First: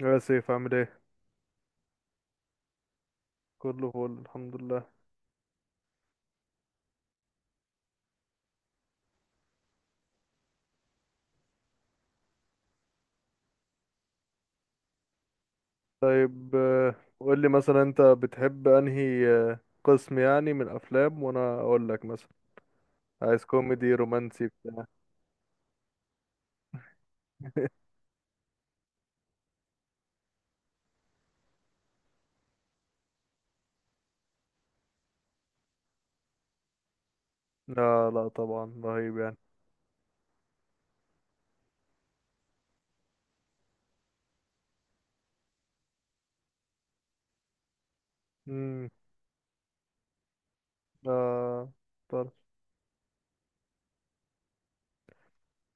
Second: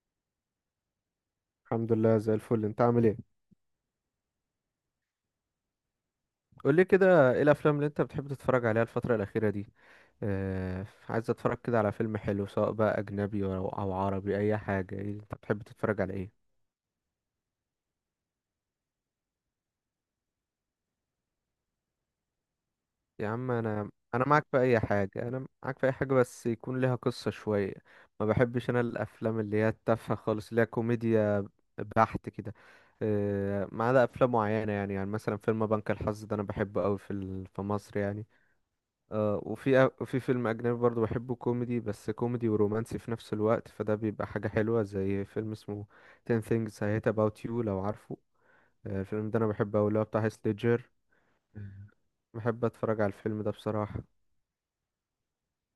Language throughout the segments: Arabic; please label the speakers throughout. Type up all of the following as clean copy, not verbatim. Speaker 1: يا سيف، عامل ايه؟
Speaker 2: الحمد لله زي الفل، انت عامل ايه؟
Speaker 1: كله فل، الحمد لله.
Speaker 2: قول لي كده، ايه الافلام اللي انت بتحب تتفرج عليها الفتره الاخيره دي؟ اه، عايز اتفرج كده على فيلم حلو، سواء بقى اجنبي او عربي، اي حاجه. ايه انت بتحب تتفرج على ايه؟
Speaker 1: طيب، قول لي مثلا انت بتحب انهي قسم يعني من الافلام وانا اقول لك مثلا.
Speaker 2: يا
Speaker 1: عايز
Speaker 2: عم انا
Speaker 1: كوميدي
Speaker 2: انا
Speaker 1: رومانسي
Speaker 2: معاك في اي
Speaker 1: بتاع.
Speaker 2: حاجه، انا معاك في اي حاجه بس يكون ليها قصه شويه. ما بحبش انا الافلام اللي هي التافهه خالص اللي هي كوميديا بحت كده. اه، ما عدا افلام معينه، يعني مثلا فيلم بنك الحظ ده انا بحبه قوي، في مصر
Speaker 1: لا
Speaker 2: يعني.
Speaker 1: لا، طبعا رهيب يعني.
Speaker 2: آه، وفي فيلم أجنبي برضو بحبه، كوميدي، بس كوميدي ورومانسي في نفس الوقت، فده بيبقى حاجة حلوة زي فيلم اسمه 10 things I hate about you، لو عارفه.
Speaker 1: امم.
Speaker 2: آه، الفيلم ده أنا بحبه أوي، اللي هو بتاع هيث ليدجر.
Speaker 1: آه، طرش.
Speaker 2: بحب أتفرج على الفيلم ده بصراحة.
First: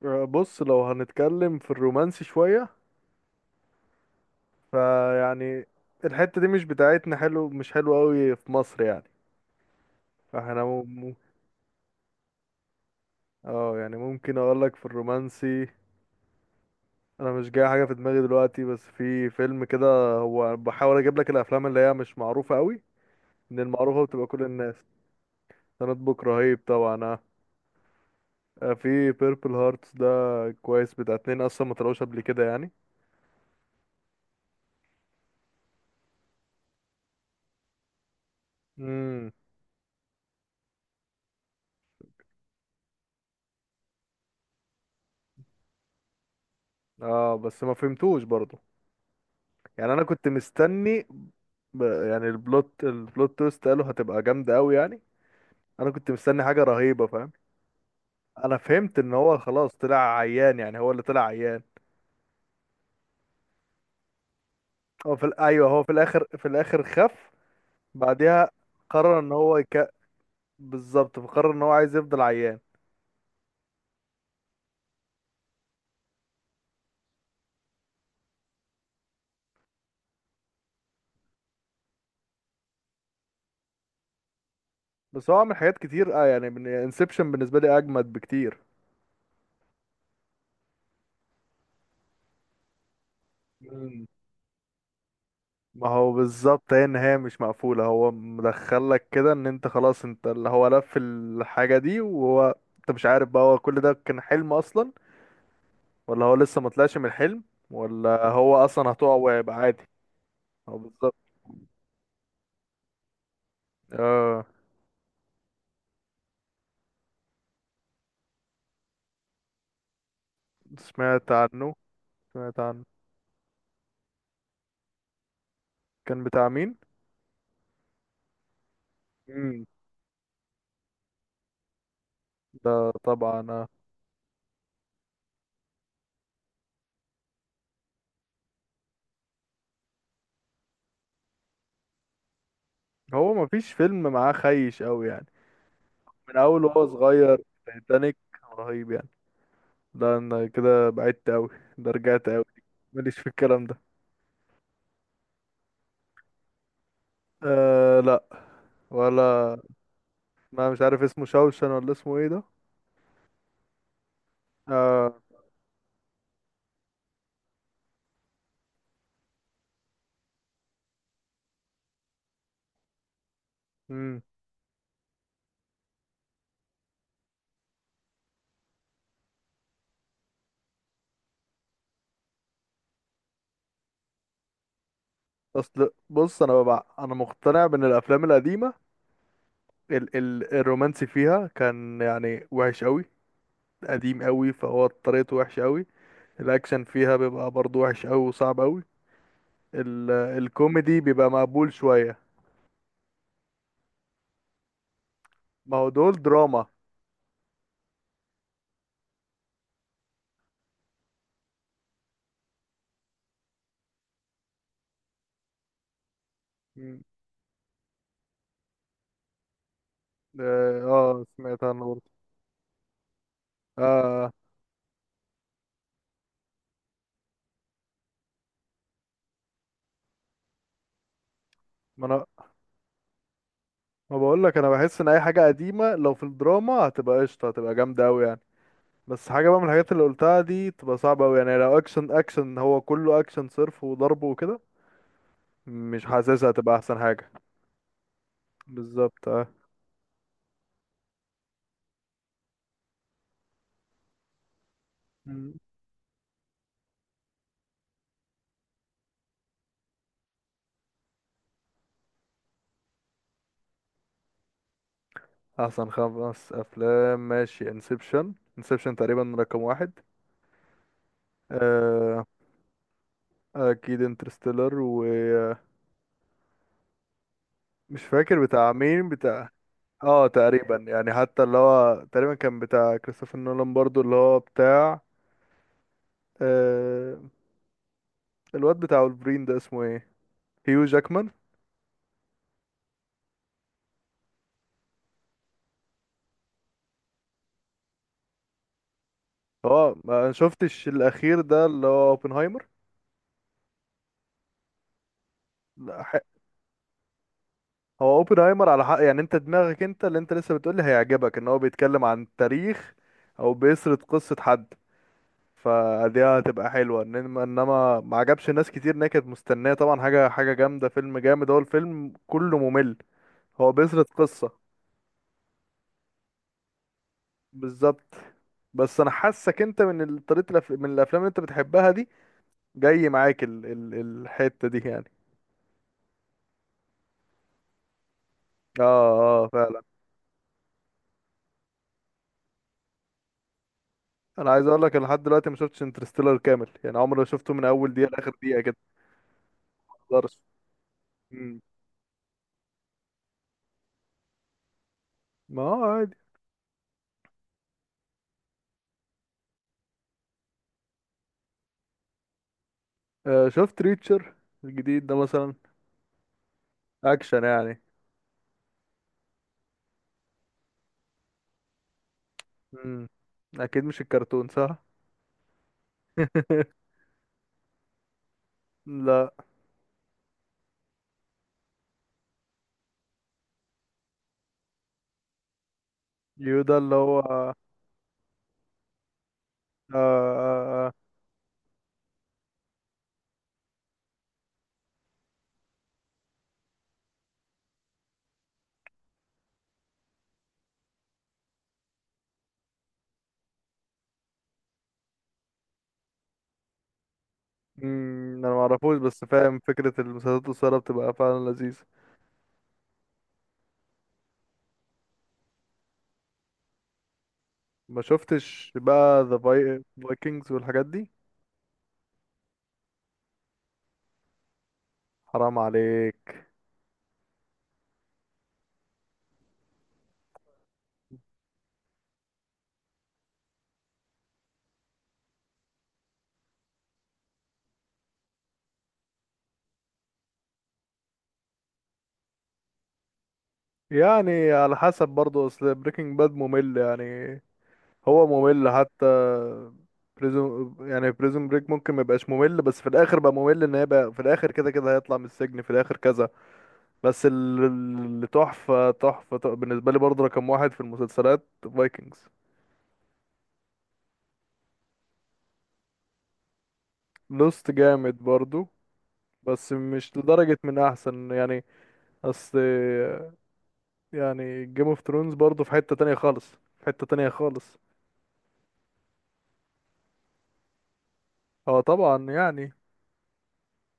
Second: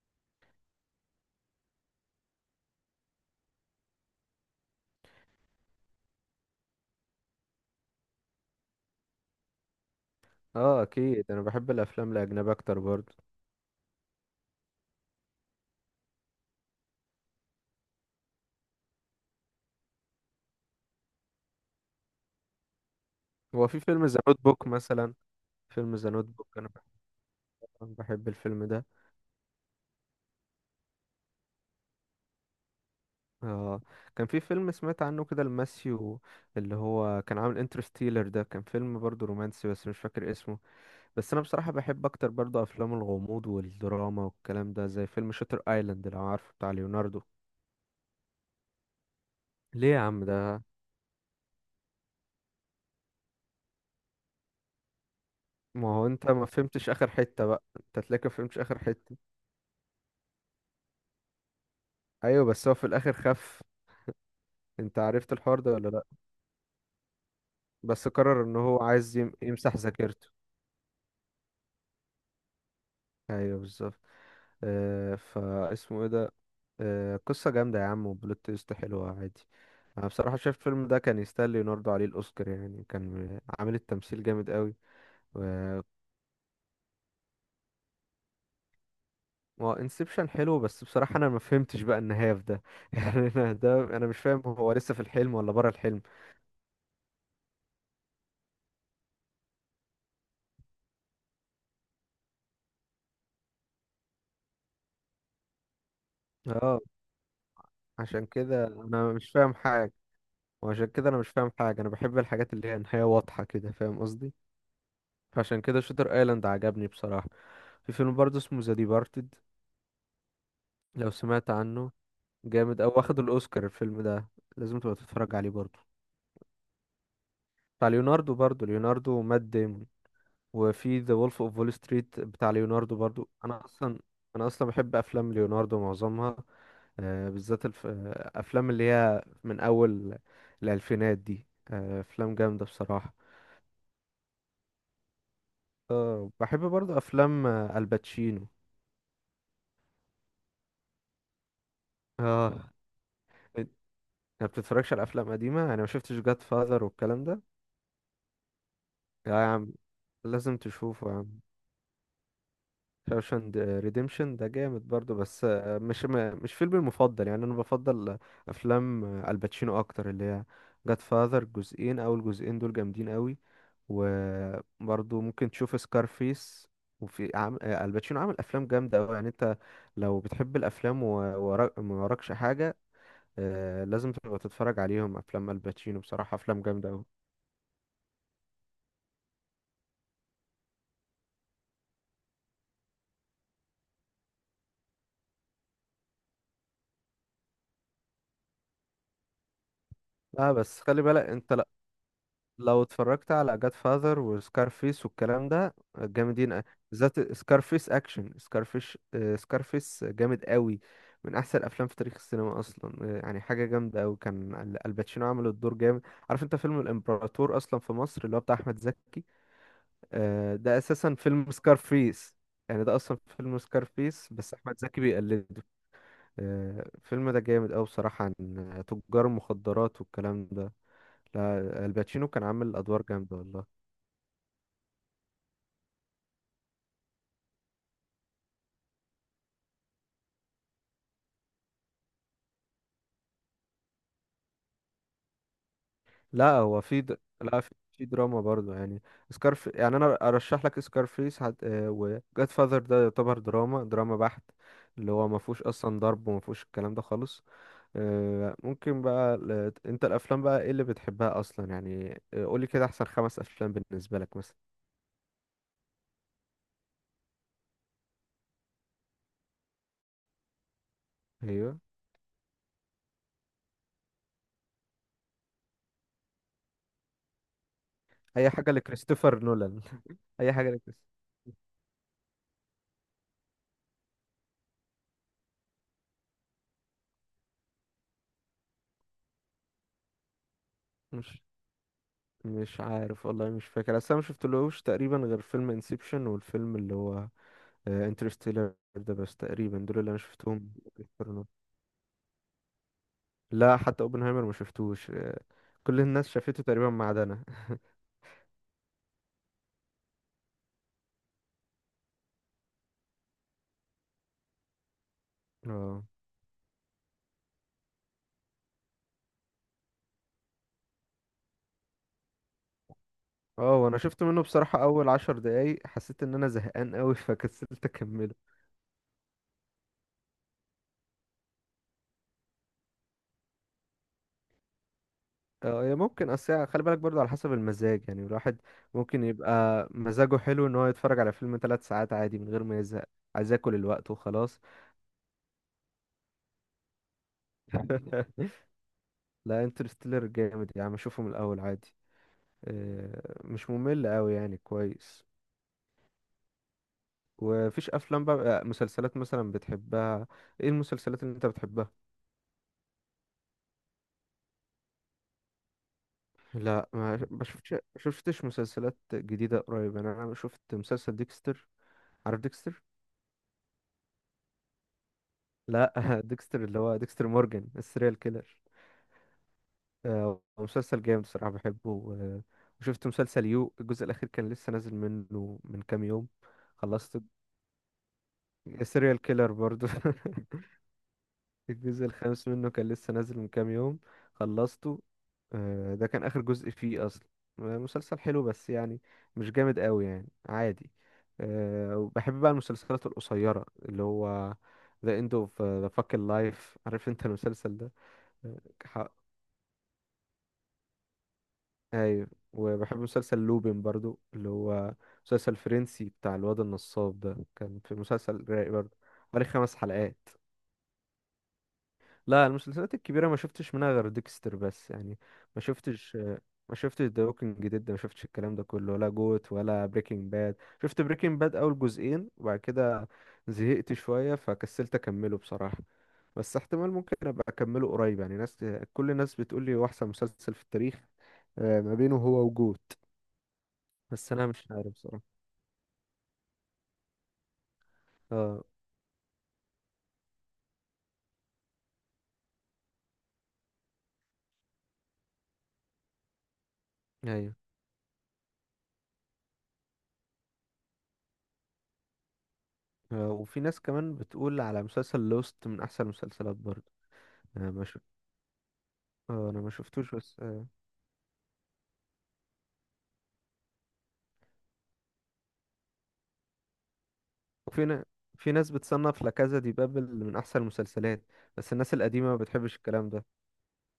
Speaker 1: آه، بص، لو هنتكلم في الرومانسي شوية فيعني الحتة دي مش بتاعتنا، حلو مش حلو قوي في مصر يعني. فاحنا
Speaker 2: اه أكيد، أنا بحب الأفلام الأجنبية أكتر برضو.
Speaker 1: اه، يعني ممكن اقول لك في الرومانسي. انا مش جاي حاجه في دماغي دلوقتي، بس في فيلم كده هو بحاول اجيب لك الافلام اللي هي مش معروفه قوي، ان
Speaker 2: هو في
Speaker 1: المعروفه
Speaker 2: فيلم ذا
Speaker 1: بتبقى
Speaker 2: نوت
Speaker 1: كل
Speaker 2: بوك
Speaker 1: الناس.
Speaker 2: مثلا، فيلم ذا
Speaker 1: سندبوك
Speaker 2: نوت بوك
Speaker 1: رهيب
Speaker 2: أنا بحب،
Speaker 1: طبعا، آه.
Speaker 2: بحب الفيلم
Speaker 1: آه،
Speaker 2: ده.
Speaker 1: في بيربل هارتس ده. كويس، بتاع اتنين اصلا ما طلعوش قبل كده يعني.
Speaker 2: اه، كان في فيلم سمعت عنه كده لماسيو، اللي هو كان عامل انترستيلر، ده كان فيلم برضو
Speaker 1: امم.
Speaker 2: رومانسي بس مش فاكر اسمه. بس انا بصراحة بحب اكتر برضو افلام الغموض والدراما والكلام ده، زي فيلم شاتر ايلاند لو عارفه بتاع ليوناردو.
Speaker 1: اه، بس ما فهمتوش برضو. يعني
Speaker 2: ليه يا
Speaker 1: انا
Speaker 2: عم
Speaker 1: كنت
Speaker 2: ده؟
Speaker 1: مستني، يعني البلوت تويست قالوا هتبقى جامده قوي يعني.
Speaker 2: ما
Speaker 1: انا
Speaker 2: هو
Speaker 1: كنت
Speaker 2: انت
Speaker 1: مستني
Speaker 2: ما
Speaker 1: حاجه
Speaker 2: فهمتش
Speaker 1: رهيبه،
Speaker 2: اخر
Speaker 1: فاهم؟
Speaker 2: حتة بقى، انت تلاقيك ما
Speaker 1: انا
Speaker 2: فهمتش اخر
Speaker 1: فهمت ان
Speaker 2: حتة.
Speaker 1: هو خلاص طلع عيان، يعني هو اللي طلع عيان.
Speaker 2: ايوه بس هو في الاخر خف. انت عرفت الحوار
Speaker 1: ايوه،
Speaker 2: ده
Speaker 1: هو
Speaker 2: ولا
Speaker 1: في
Speaker 2: لا؟
Speaker 1: الاخر خف.
Speaker 2: بس قرر
Speaker 1: بعدها
Speaker 2: ان هو عايز
Speaker 1: قرر ان هو
Speaker 2: يمسح ذاكرته.
Speaker 1: بالظبط، فقرر ان هو عايز يفضل عيان.
Speaker 2: ايوه بالظبط. آه، فاسمه ايه ده؟ آه، قصة جامدة يا عم، وبلوت تويست حلوة عادي. انا بصراحة شايف الفيلم ده كان يستاهل ليوناردو عليه الاوسكار، يعني كان عامل التمثيل جامد قوي.
Speaker 1: بس هو عمل حاجات كتير، يعني من انسبشن بالنسبه لي اجمد بكتير.
Speaker 2: ما هو انسبشن حلو، بس بصراحة انا ما فهمتش بقى النهاية في ده يعني انا ده
Speaker 1: مم.
Speaker 2: انا مش فاهم هو لسه في الحلم ولا بره
Speaker 1: ما
Speaker 2: الحلم.
Speaker 1: هو بالظبط، هي النهايه مش مقفوله، هو مدخلك كده ان انت خلاص، انت اللي هو لف الحاجه دي، وهو انت مش عارف بقى هو كل ده كان حلم اصلا، ولا هو لسه ما
Speaker 2: اه.
Speaker 1: طلعش من الحلم، ولا
Speaker 2: عشان
Speaker 1: هو
Speaker 2: كده
Speaker 1: اصلا
Speaker 2: انا
Speaker 1: هتقع
Speaker 2: مش فاهم
Speaker 1: وهيبقى عادي.
Speaker 2: حاجة.
Speaker 1: هو
Speaker 2: وعشان كده
Speaker 1: بالظبط.
Speaker 2: انا مش فاهم حاجة، انا بحب الحاجات اللي هي نهاية واضحة كده، فاهم قصدي؟
Speaker 1: اه.
Speaker 2: عشان كده شوتر ايلاند عجبني بصراحة. في فيلم برضه اسمه ذا ديبارتد، لو
Speaker 1: سمعت
Speaker 2: سمعت
Speaker 1: عنه.
Speaker 2: عنه.
Speaker 1: سمعت
Speaker 2: جامد،
Speaker 1: عنه.
Speaker 2: او واخد الاوسكار الفيلم ده، لازم تبقى تتفرج عليه برضه.
Speaker 1: كان بتاع مين؟
Speaker 2: بتاع ليوناردو برضه، ليوناردو ومات
Speaker 1: مم.
Speaker 2: ديمون. وفي ذا وولف اوف وول ستريت بتاع
Speaker 1: ده
Speaker 2: ليوناردو برضو،
Speaker 1: طبعا،
Speaker 2: انا
Speaker 1: آه.
Speaker 2: اصلا، انا اصلا بحب افلام ليوناردو معظمها. بالذات الف... آه، افلام اللي هي من اول الالفينات دي، افلام جامده بصراحه.
Speaker 1: هو مفيش فيلم معاه خيش قوي يعني، من
Speaker 2: بحب
Speaker 1: اول وهو
Speaker 2: برضو
Speaker 1: صغير.
Speaker 2: افلام
Speaker 1: تايتانيك
Speaker 2: الباتشينو.
Speaker 1: رهيب يعني. ده انا كده بعدت قوي، ده رجعت قوي.
Speaker 2: اه،
Speaker 1: ماليش في الكلام
Speaker 2: انت
Speaker 1: ده.
Speaker 2: ما بتتفرجش على افلام قديمه؟ انا ما شفتش جاد فاذر والكلام ده.
Speaker 1: آه، لا.
Speaker 2: لا يا
Speaker 1: ولا.
Speaker 2: عم، لازم
Speaker 1: ما مش عارف
Speaker 2: تشوفه يا
Speaker 1: اسمه
Speaker 2: عم.
Speaker 1: شوشن ولا اسمه ايه ده.
Speaker 2: شاوشاند ريديمشن ده جامد
Speaker 1: آه.
Speaker 2: برضو، بس مش مش فيلمي المفضل يعني، انا بفضل افلام الباتشينو اكتر، اللي هي جاد فاذر جزئين، او الجزئين دول جامدين قوي.
Speaker 1: مم.
Speaker 2: وبرضو ممكن تشوف سكارفيس. وفي عم... آه، الباتشينو عامل افلام جامده قوي، يعني انت لو بتحب الافلام، ما وراكش حاجه، لازم تبقى تتفرج عليهم افلام
Speaker 1: اصل
Speaker 2: الباتشينو بصراحه،
Speaker 1: بص،
Speaker 2: افلام جامده قوي.
Speaker 1: انا مقتنع بان الافلام القديمه، الرومانسي فيها كان يعني وحش قوي، قديم قوي، فهو طريقته وحش قوي. الاكشن فيها بيبقى برضو وحش قوي وصعب قوي.
Speaker 2: لا بس
Speaker 1: الكوميدي
Speaker 2: خلي بالك
Speaker 1: بيبقى
Speaker 2: انت،
Speaker 1: مقبول شويه.
Speaker 2: لو اتفرجت على جاد فاذر وسكارفيس والكلام ده،
Speaker 1: ما هو دول
Speaker 2: جامدين
Speaker 1: دراما.
Speaker 2: بالذات سكارفيس اكشن. سكارفيش آه، سكارفيس جامد قوي، من احسن الافلام في تاريخ السينما اصلا. يعني حاجه جامده قوي، كان الباتشينو عمل الدور جامد. عارف انت فيلم
Speaker 1: مم.
Speaker 2: الامبراطور اصلا في مصر اللي هو بتاع احمد زكي؟ ده
Speaker 1: اه،
Speaker 2: اساسا فيلم
Speaker 1: سمعت عنه برضه.
Speaker 2: سكارفيس، يعني ده اصلا فيلم سكارفيس
Speaker 1: اه،
Speaker 2: بس احمد زكي بيقلده. الفيلم ده جامد قوي بصراحه، عن تجار المخدرات والكلام ده. لا،
Speaker 1: ما انا
Speaker 2: الباتشينو كان عامل ادوار جامده والله.
Speaker 1: ما بقول لك، انا بحس ان اي حاجه قديمه لو في الدراما هتبقى قشطه، هتبقى جامده قوي يعني. بس حاجه بقى من الحاجات اللي قلتها دي تبقى صعبه قوي يعني، لو اكشن، اكشن هو كله اكشن صرف وضرب وكده، مش حاسسها
Speaker 2: لا
Speaker 1: هتبقى
Speaker 2: هو
Speaker 1: احسن حاجه.
Speaker 2: لا، في دراما برضه يعني.
Speaker 1: بالظبط، اه.
Speaker 2: سكارف يعني انا ارشح لك سكارفيس، هت... آه، و جاد فاذر ده يعتبر دراما، دراما بحت، اللي هو ما
Speaker 1: مم.
Speaker 2: فيهوش اصلا ضرب، وما فيهوش الكلام ده خالص. ممكن بقى، انت الافلام بقى ايه اللي بتحبها اصلا يعني، قولي كده احسن خمس افلام بالنسبه لك مثلا.
Speaker 1: احسن خمس افلام، ماشي. انسبشن، انسبشن تقريبا رقم واحد.
Speaker 2: ايوه.
Speaker 1: آه، اكيد انترستيلر، ومش فاكر
Speaker 2: اي حاجه
Speaker 1: بتاع مين
Speaker 2: لكريستوفر
Speaker 1: بتاع.
Speaker 2: نولان.
Speaker 1: اه،
Speaker 2: اي حاجه
Speaker 1: تقريبا
Speaker 2: لكريستوفر.
Speaker 1: يعني حتى اللي هو تقريبا كان بتاع كريستوفر نولان برضو اللي هو بتاع، آه الواد بتاع ولفرين ده اسمه ايه؟ هيو جاكمان.
Speaker 2: مش مش عارف والله، مش فاكر، اصل انا ما شفتلهوش تقريبا غير فيلم انسبشن، والفيلم اللي هو انترستيلر ده بس، تقريبا
Speaker 1: اه،
Speaker 2: دول اللي انا
Speaker 1: ما
Speaker 2: شفتهم.
Speaker 1: شفتش الاخير
Speaker 2: بيقارنوا.
Speaker 1: ده اللي هو اوبنهايمر.
Speaker 2: لا، حتى اوبنهايمر ما شفتوش. كل
Speaker 1: لا ح-
Speaker 2: الناس شافته تقريبا ما عدا انا
Speaker 1: هو اوبنهايمر على حق، يعني انت دماغك، انت اللي انت لسه بتقولي هيعجبك ان هو بيتكلم عن تاريخ، او بيسرد قصة حد،
Speaker 2: اه.
Speaker 1: فدي هتبقى حلوة، انما ما عجبش ناس كتير ان هي كانت مستنية طبعا حاجة حاجة جامدة، فيلم جامد، هو الفيلم كله ممل. هو
Speaker 2: اه، وانا
Speaker 1: بيسرد
Speaker 2: شفت منه
Speaker 1: قصة،
Speaker 2: بصراحة اول عشر دقايق حسيت ان انا زهقان قوي فكسلت
Speaker 1: بالظبط.
Speaker 2: اكمله.
Speaker 1: بس انا حاسك انت من الافلام اللي انت بتحبها دي جاي معاك الحته دي يعني.
Speaker 2: اه هي ممكن، اصل خلي بالك برضو على حسب المزاج يعني، الواحد
Speaker 1: اه،
Speaker 2: ممكن
Speaker 1: اه، فعلا.
Speaker 2: يبقى مزاجه حلو ان هو يتفرج على فيلم ثلاث ساعات عادي من غير ما يزهق. عايز اكل الوقت
Speaker 1: انا
Speaker 2: وخلاص.
Speaker 1: عايز اقول لك، أنا لحد دلوقتي ما شفتش انترستيلر كامل، يعني عمري ما شفته من اول دقيقه لاخر دقيقه كده.
Speaker 2: لا،
Speaker 1: ما
Speaker 2: انترستيلر
Speaker 1: اقدرش.
Speaker 2: جامد يا عم، اشوفه من
Speaker 1: مم.
Speaker 2: الاول عادي. مش ممل قوي يعني، كويس.
Speaker 1: ما هو عادي.
Speaker 2: ومفيش افلام بقى، مسلسلات مثلا بتحبها؟ ايه المسلسلات اللي انت بتحبها؟
Speaker 1: آه، شفت ريتشر الجديد ده مثلا؟
Speaker 2: لا، ما
Speaker 1: اكشن
Speaker 2: ما شفتش ما
Speaker 1: يعني.
Speaker 2: شفتش مسلسلات جديده قريب يعني، انا شفت مسلسل ديكستر. عارف ديكستر؟
Speaker 1: مم. اكيد مش الكرتون، صح؟
Speaker 2: لا ديكستر اللي هو ديكستر مورجان السيريال كيلر.
Speaker 1: لا.
Speaker 2: مسلسل جامد بصراحه بحبه وشفت مسلسل يو، الجزء الاخير كان لسه نازل منه من كام يوم،
Speaker 1: يودا اللي هو
Speaker 2: خلصت. السيريال كيلر برضو
Speaker 1: آه. آه. آه.
Speaker 2: الجزء الخامس منه كان لسه نازل من كام يوم، خلصته. ده كان آخر جزء فيه أصلا. مسلسل حلو بس يعني، مش جامد قوي يعني، عادي. وبحب بقى المسلسلات القصيرة، اللي هو The End of the Fucking Life، عارف انت المسلسل ده؟
Speaker 1: مم، انا ما
Speaker 2: آه،
Speaker 1: اعرفوش،
Speaker 2: ح-
Speaker 1: بس فاهم فكره المسلسلات القصيره بتبقى فعلا لذيذه.
Speaker 2: ايوه. وبحب مسلسل لوبين برضو، اللي هو مسلسل فرنسي بتاع الواد النصاب ده، كان في
Speaker 1: ما
Speaker 2: مسلسل رايق
Speaker 1: شفتش
Speaker 2: برضو،
Speaker 1: بقى ذا
Speaker 2: حوالي خمس حلقات.
Speaker 1: فايكنجز والحاجات دي؟
Speaker 2: لا، المسلسلات الكبيرة ما شفتش منها غير ديكستر بس يعني،
Speaker 1: حرام
Speaker 2: ما شفتش
Speaker 1: عليك.
Speaker 2: ما شفتش ذا ووكينج ديد، ما شفتش الكلام ده كله، ولا جوت، ولا بريكنج باد. شفت بريكنج باد أول جزئين، وبعد كده زهقت شوية فكسلت أكمله بصراحة، بس احتمال ممكن أبقى أكمله قريب يعني. ناس، كل الناس بتقول لي هو أحسن مسلسل في التاريخ. ما بينه هو وجوت. بس أنا
Speaker 1: يعني
Speaker 2: مش
Speaker 1: على
Speaker 2: عارف
Speaker 1: حسب
Speaker 2: بصراحة.
Speaker 1: برضه، اصل بريكنج باد ممل يعني، هو
Speaker 2: اه.
Speaker 1: ممل حتى. بريزون بريك ممكن ما يبقاش ممل، بس في الاخر بقى ممل، ان هي بقى في الاخر كده كده هيطلع من السجن في الاخر كذا. بس
Speaker 2: أيوه.
Speaker 1: ال- اللي تحفة تحفة تحفة بالنسبة لي برضه، رقم واحد في المسلسلات، فايكنجز.
Speaker 2: وفي ناس كمان بتقول على مسلسل لوست من أحسن المسلسلات برضه.
Speaker 1: لوست
Speaker 2: أنا ما شف-
Speaker 1: جامد برضه،
Speaker 2: أنا ما
Speaker 1: بس
Speaker 2: شفتوش
Speaker 1: مش
Speaker 2: بس.
Speaker 1: لدرجة من احسن يعني. اصل يعني جيم اوف ثرونز برضه في حتة تانية خالص، في حتة تانية خالص.
Speaker 2: وفي ن... في ناس بتصنف لا كازا دي بابل من احسن المسلسلات، بس
Speaker 1: هو
Speaker 2: الناس
Speaker 1: طبعا
Speaker 2: القديمه ما
Speaker 1: يعني،
Speaker 2: بتحبش الكلام ده.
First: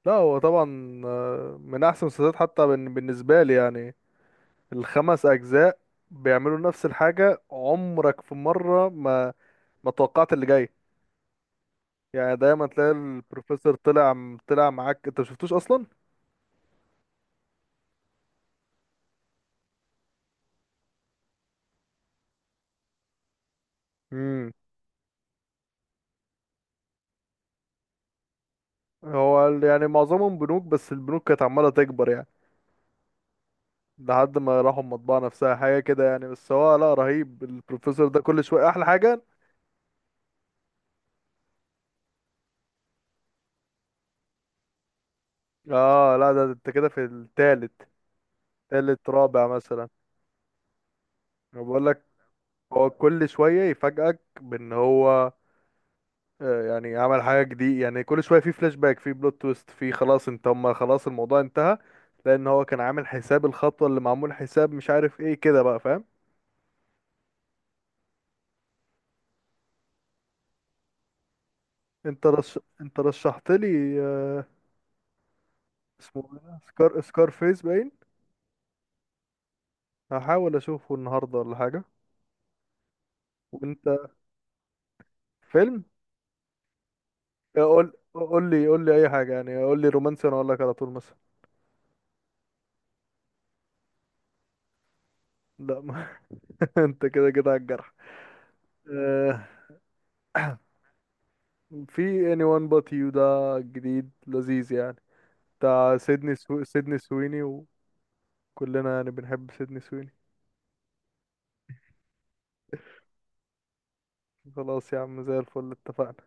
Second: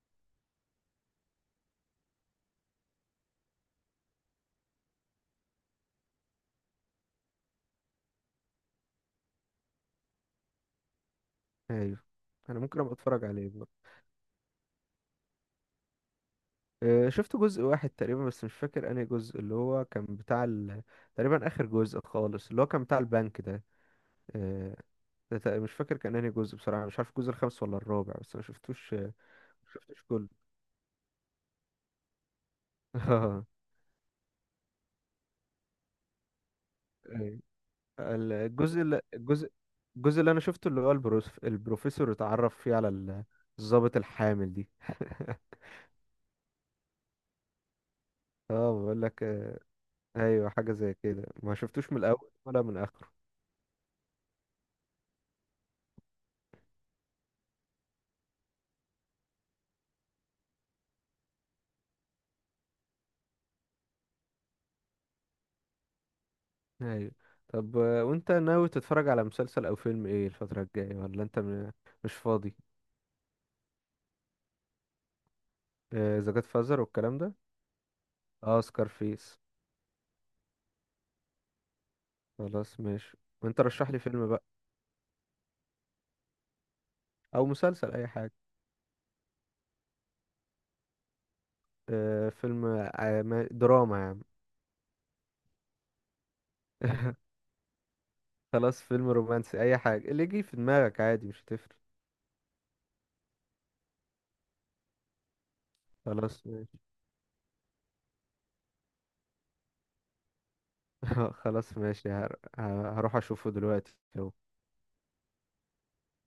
Speaker 1: لا هو طبعا، من احسن المسلسلات، حتى بالنسبة لي يعني. الخمس اجزاء بيعملوا نفس الحاجة، عمرك في مرة ما ما توقعت اللي جاي.
Speaker 2: ايوه.
Speaker 1: يعني
Speaker 2: انا
Speaker 1: دايما
Speaker 2: ممكن
Speaker 1: تلاقي
Speaker 2: ابقى اتفرج عليه برضه.
Speaker 1: البروفيسور طلع معاك، انت مشفتوش اصلا.
Speaker 2: شفت جزء واحد تقريبا، بس مش فاكر انهي جزء، اللي هو كان بتاع تقريبا اخر جزء خالص، اللي هو كان بتاع البنك ده.
Speaker 1: امم.
Speaker 2: آه، ده مش فاكر كان انهي جزء بصراحه، مش عارف الجزء الخامس ولا الرابع، بس ما شفتوش ما
Speaker 1: يعني
Speaker 2: شفتوش كله
Speaker 1: معظمهم بنوك، بس البنوك كانت عمالة تكبر يعني،
Speaker 2: اه.
Speaker 1: لحد ما راحوا المطبعة نفسها حاجة كده يعني. بس هو لا،
Speaker 2: أيوة.
Speaker 1: رهيب البروفيسور ده، كل شوية
Speaker 2: الجزء
Speaker 1: أحلى حاجة.
Speaker 2: الجزء اللي انا شفته، اللي هو البروفيسور اتعرف فيه على الضابط الحامل دي
Speaker 1: اه لا، ده انت كده في التالت،
Speaker 2: اه بقول
Speaker 1: تالت
Speaker 2: لك،
Speaker 1: رابع مثلا.
Speaker 2: ايوه حاجه زي كده، ما
Speaker 1: انا بقول
Speaker 2: شفتوش من
Speaker 1: لك،
Speaker 2: الاول ولا من
Speaker 1: هو
Speaker 2: اخره.
Speaker 1: كل شويه يفاجئك بان هو يعني عمل حاجه جديده، يعني كل شويه في فلاش باك، في بلوت تويست، في خلاص انت هم، خلاص الموضوع انتهى، لان هو كان عامل حساب الخطوه اللي معمول حساب، مش عارف ايه كده بقى فاهم.
Speaker 2: ايوه. طب وانت ناوي تتفرج على مسلسل او فيلم ايه الفتره الجايه؟ ولا انت مش فاضي؟
Speaker 1: انت رشحت لي، اسمه
Speaker 2: اذا
Speaker 1: إيه؟
Speaker 2: جت
Speaker 1: ده؟
Speaker 2: فازر والكلام
Speaker 1: سكار
Speaker 2: ده.
Speaker 1: فيس باين.
Speaker 2: اه، سكارفيس.
Speaker 1: هحاول اشوفه النهارده ولا حاجه.
Speaker 2: خلاص ماشي. وانت
Speaker 1: وانت،
Speaker 2: رشح لي فيلم بقى،
Speaker 1: فيلم،
Speaker 2: او مسلسل،
Speaker 1: قول
Speaker 2: اي حاجه.
Speaker 1: قول لي قول لي اي حاجه يعني، قول لي رومانسي انا اقول لك على طول مثلا.
Speaker 2: آه، فيلم دراما يا عم.
Speaker 1: لا، انت كده كده على الجرح.
Speaker 2: خلاص، فيلم
Speaker 1: آه،
Speaker 2: رومانسي، اي حاجه اللي يجي في دماغك عادي، مش هتفرق.
Speaker 1: في anyone but you ده، جديد لذيذ يعني، بتاع
Speaker 2: خلاص ماشي.
Speaker 1: سيدني سويني. وكلنا يعني بنحب سيدني سويني.
Speaker 2: خلاص ماشي، هروح اشوفه دلوقتي اهو.
Speaker 1: خلاص يا عم، زي الفل، اتفقنا.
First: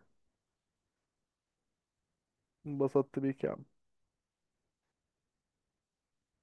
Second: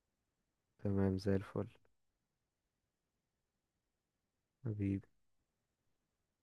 Speaker 2: تمام زي الفل.
Speaker 1: انبسطت بيك يا عم.
Speaker 2: حبيبي.